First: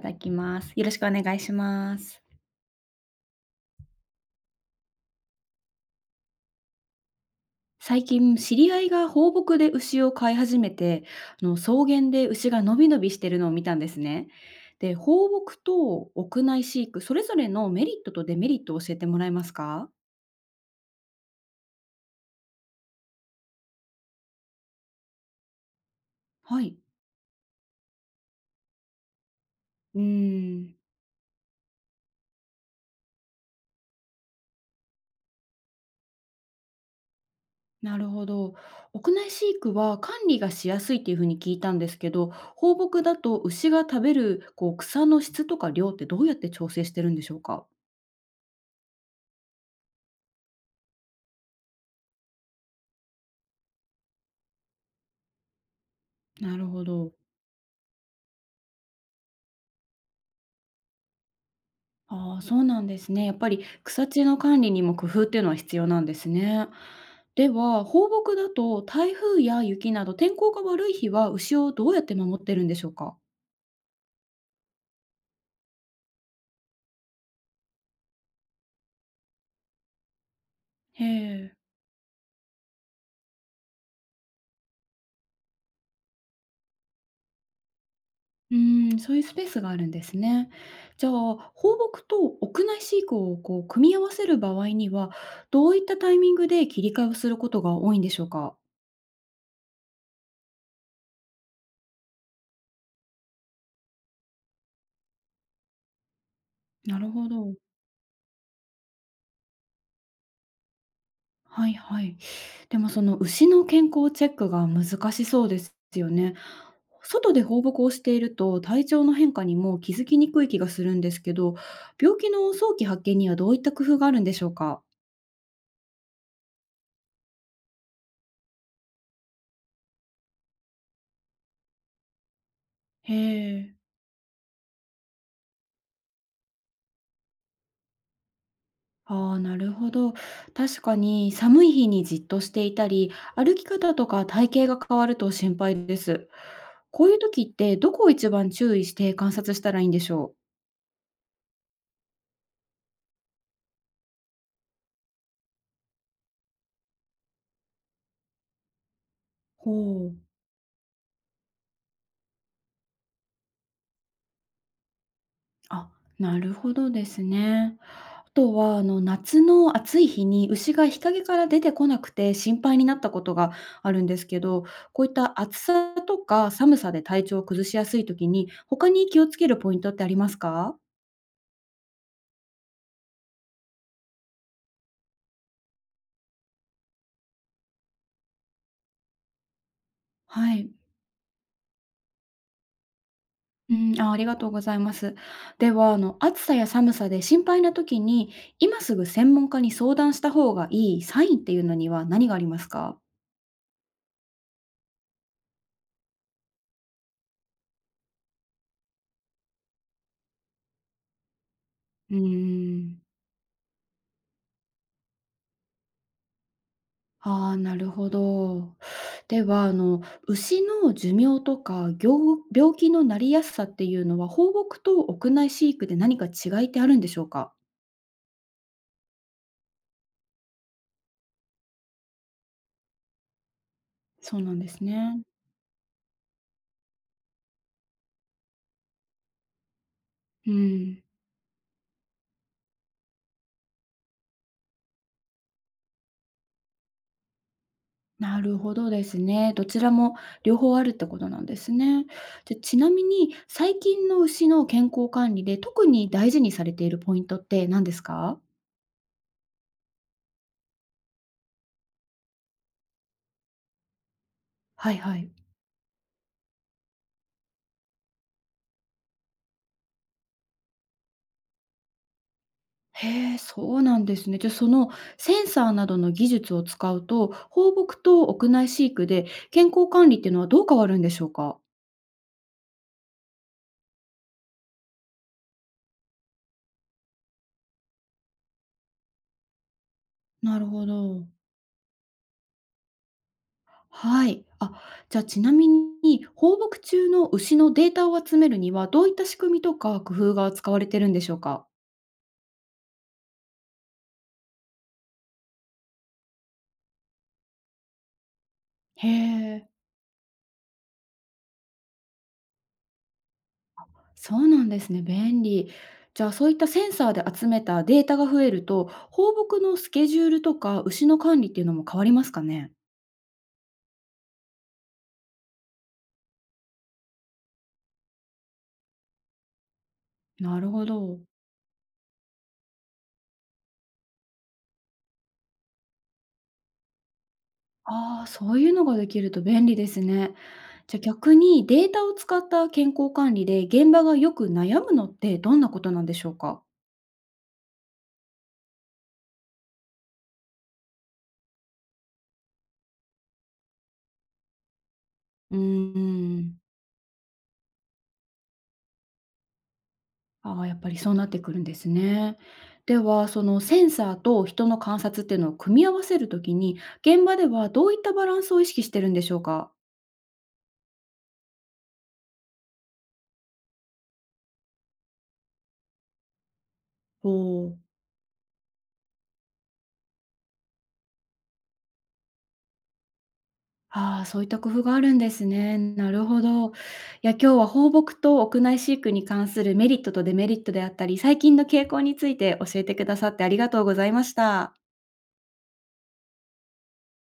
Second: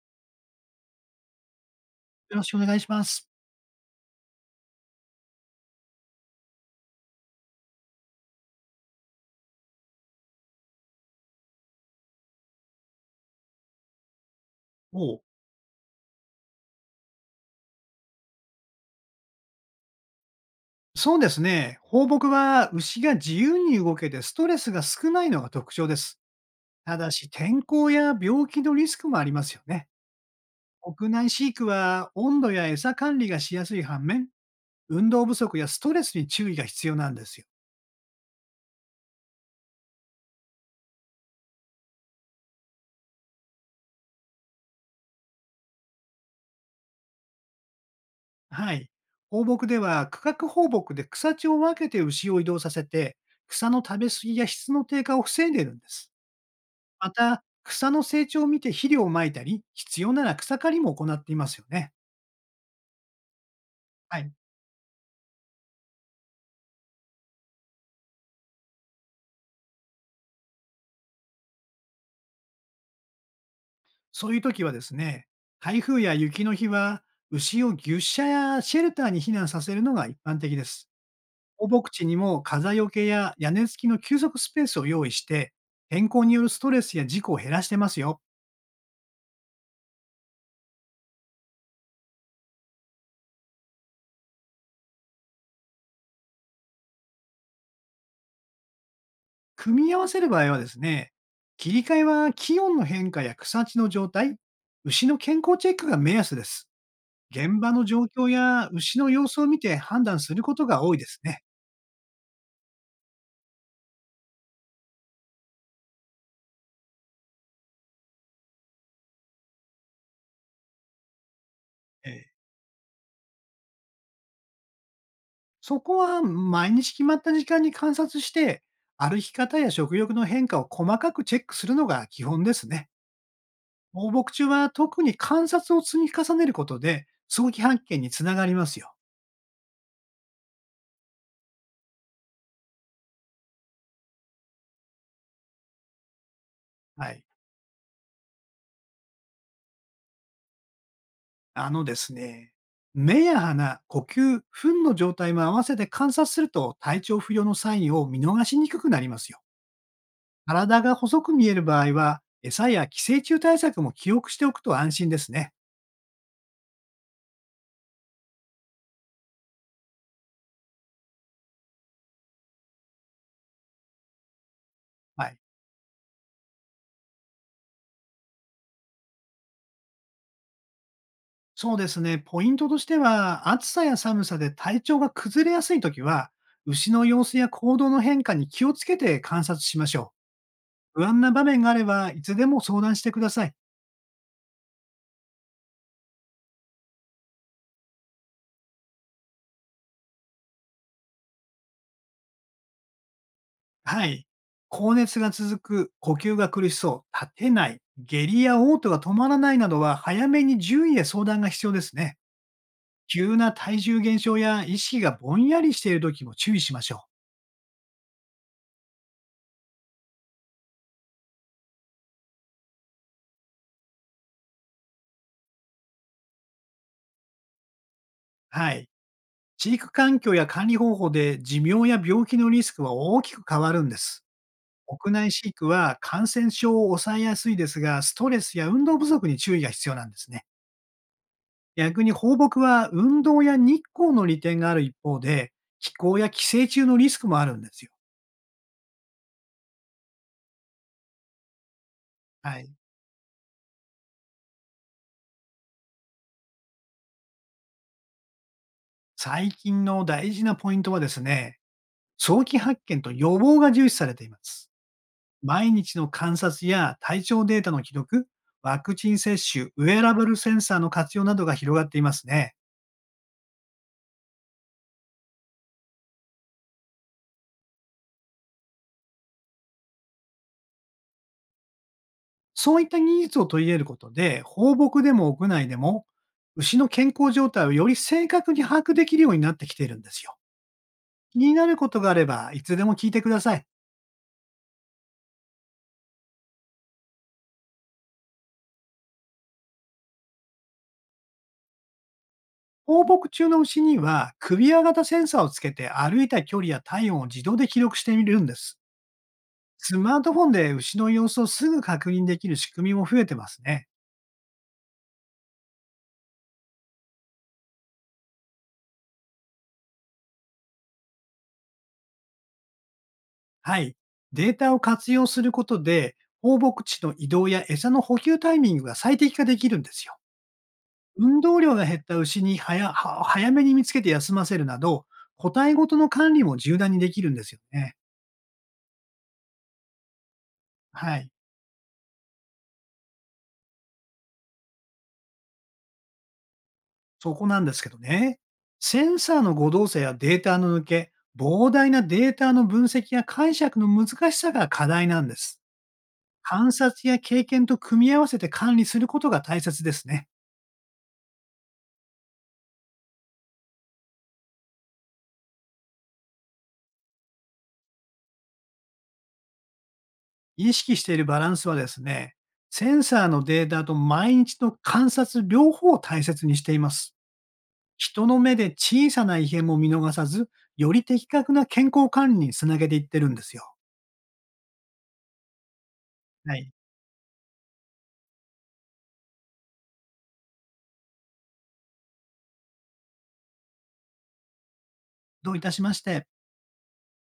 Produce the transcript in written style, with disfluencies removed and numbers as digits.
ただきます。よろしくお願いします。よろしくお願いします。最近、知り合いが放牧で牛を飼い始めて、草原で牛がのびのびしてるのを見たんですね。で、お放牧と屋内飼育、それぞれのメリットとデメリットを教えてもらえますか？そうですね。放牧は牛が自由に動けてストレスが少ないのが特徴です。はい。ただし天候や病気のリスクもありますよね。うーん、屋内飼育は温度や餌管理がしやすい反面、運動不足やストレスに注意が必要なんですよ。なるほど。屋内飼育は管理がしやすいっていうふうに聞いたんですけど、放牧だと牛が食べるこう草の質とか量ってどうやって調整してるんでしょうか？はい。放牧では区画放牧で草地を分けて牛を移動させて、草の食べ過ぎや質の低下を防いでいるんです。なるほまど。た、草の成長を見て肥料をまいたり、必要なら草刈りも行っていますよね。ああ、そうなんですね。やっぱり草は地い。の管理にも工夫っていうのは必要なんですね。では、放牧だと台風や雪など天候が悪い日は牛をどうやって守ってるんでしょうか？そういう時はですね、台風や雪の日は、牛を牛舎やシェルターに避難させるのが一般的です。へえ。放牧地にも風よけや屋根付きの休息スペースを用意して、天候によるストレスや事故を減らしてますよ。うーん、そういうスペースがあるんですね。じゃあ、放牧と屋内飼育をこう組み合わせる場合には、どういったタイミングで切り替えをすることが多いんでしょうか？組み合わせる場合はですね、切り替えは気温の変化や草地の状態、牛の健康チェックが目安です。なるほど。現場の状況や牛の様子を見て判断することが多いですね。はいはい。でもその牛の健康チェックが難しそうですよね。外で放牧をしていると体調の変化にも気づきにくい気がするんですけど、病気の早期発見にはどういった工夫があるんでしょうか？そこは毎日決まった時間に観察して、歩き方や食欲の変化を細かくチェックするのが基本ですね。へえ。放牧中は特に観察を積み重ねることで、早期発見につながりますよ。ああ、なるほど。確かに寒い日にじっとしていたり、歩き方とか体型が変わると心配です。こはういうい。時ってどこを一番注意して観察したらいいんでしょう？あのですね、目や鼻、呼吸、糞の状態も合わせて観察すると体調不良のサインを見逃しにくくなりますよ。ほう。体が細く見える場合は、餌や寄生虫対策も記憶しておくと安心ですね。あ、なるほどですね。あとは、夏の暑い日に牛が日陰から出てこなくて心配になったことがあるんですけど、こういっはい。た暑さとか寒さで体調を崩しやすい時に、他に気をつけるポイントってありますか？そうですね。ポイントとしては、暑さや寒さで体調が崩れやすいときは、牛の様子や行動の変化に気をつけて観察しましょはい。う。不安な場面があれば、いつでも相談してください。うん、あ、ありがとうございます。では、暑さや寒さで心配な時に、今すぐ専門家に相談した方がいいサインっていうのには何がありますか？はい。高熱が続く、呼吸が苦しそう、立てない、下痢や嘔吐が止まらないなどは、早めに獣医へ相談が必要ですうね。ーん。急な体重減少や意識がぼんやりしているときも注意しましょう。ああ、なるほど。では、牛の寿命とか、ぎょう病気のなりやすさっていうのは、放牧と屋内飼育で何か違いってあるんでしょうか？はい。飼育環境や管理方法で寿命や病気のリスクは大きく変わるんです。そうなんです屋ね。内飼育は感染症を抑えやすいですが、ストレスや運動不足に注意が必要なんですね。うん、逆に放牧は運動や日光の利点がある一方で、気候や寄生虫のリスクもあるんですよ。なるほどですね。どちらも両方あるってことなんですね。じはゃ、い。ちなみに、最近の牛の健康管理で特に大事にされているポイントって何ですか？最近の大事なポイントはですね、早期発見と予防が重視されています。はいはい。毎日の観察や体調データの記録、ワクチン接種、ウェアラブルセンサーの活用などが広がっていますね。へえ、そうなんですね。じゃ、あそのセンサーなどの技術を使うと、放牧と屋内飼育で健康管理っていうのはどう変わるんでしょうか？そういった技術を取り入れることで、放牧でも屋内でも、牛の健康状態をより正確に把握できるようになってきているんですよ。なるほど。気になることがあれば、いつでも聞いてください。はい。あ、じゃあちなみに、放牧中の牛のデータを集めるには、どういった仕組みとか工夫が使われてるんでしょうか？放牧中の牛には、首輪型センサーをつけて歩いた距離や体温を自動で記録してみるんです。へえ、スマートフォンで牛の様子をすぐ確認できる仕組みも増えてますね。そうなんですね、便利。じゃあそういったセンサーで集めたデータが増えると、放牧のスケジュールとか牛の管理っていうのも変わりますかね？はい。データを活用することで、放牧地の移動や餌の補給タイミングが最適化できるんですよ。なるほど。運動量が減った牛に早めに見つけて休ませるなど、個体ごとの管理も柔軟にできるんですよね。ああ、そういうのができると便利ですね。じゃあはい。逆にデータを使った健康管理で現場がよく悩むのってどんなことなんでしょうか？そこなんですけどね。センサーの誤動作やデータの抜け、膨大なデータの分析や解釈の難しさが課題なんでうーす。ん。観察や経験と組み合わせて管理することが大切ですね。ああ、やっぱりそうなってくるんですね。では、そのセンサーと人の観察っていうのを組み合わせるときに、現場ではどういったバランスを意識してるんでしょうか？意識しているバランスはですね、センサーのデータと毎日の観察両方を大切にしています。おおー。人の目で小さな異変も見逃さず、より的確な健康管理につなげていってるんですよ。ああ、そういった工夫があるんですね。なるほはど。い。いや、今日は放牧と屋内飼育に関するメリットとデメリットであったり、最近の傾向について教えてくださってありがとうございました。どういたしまして。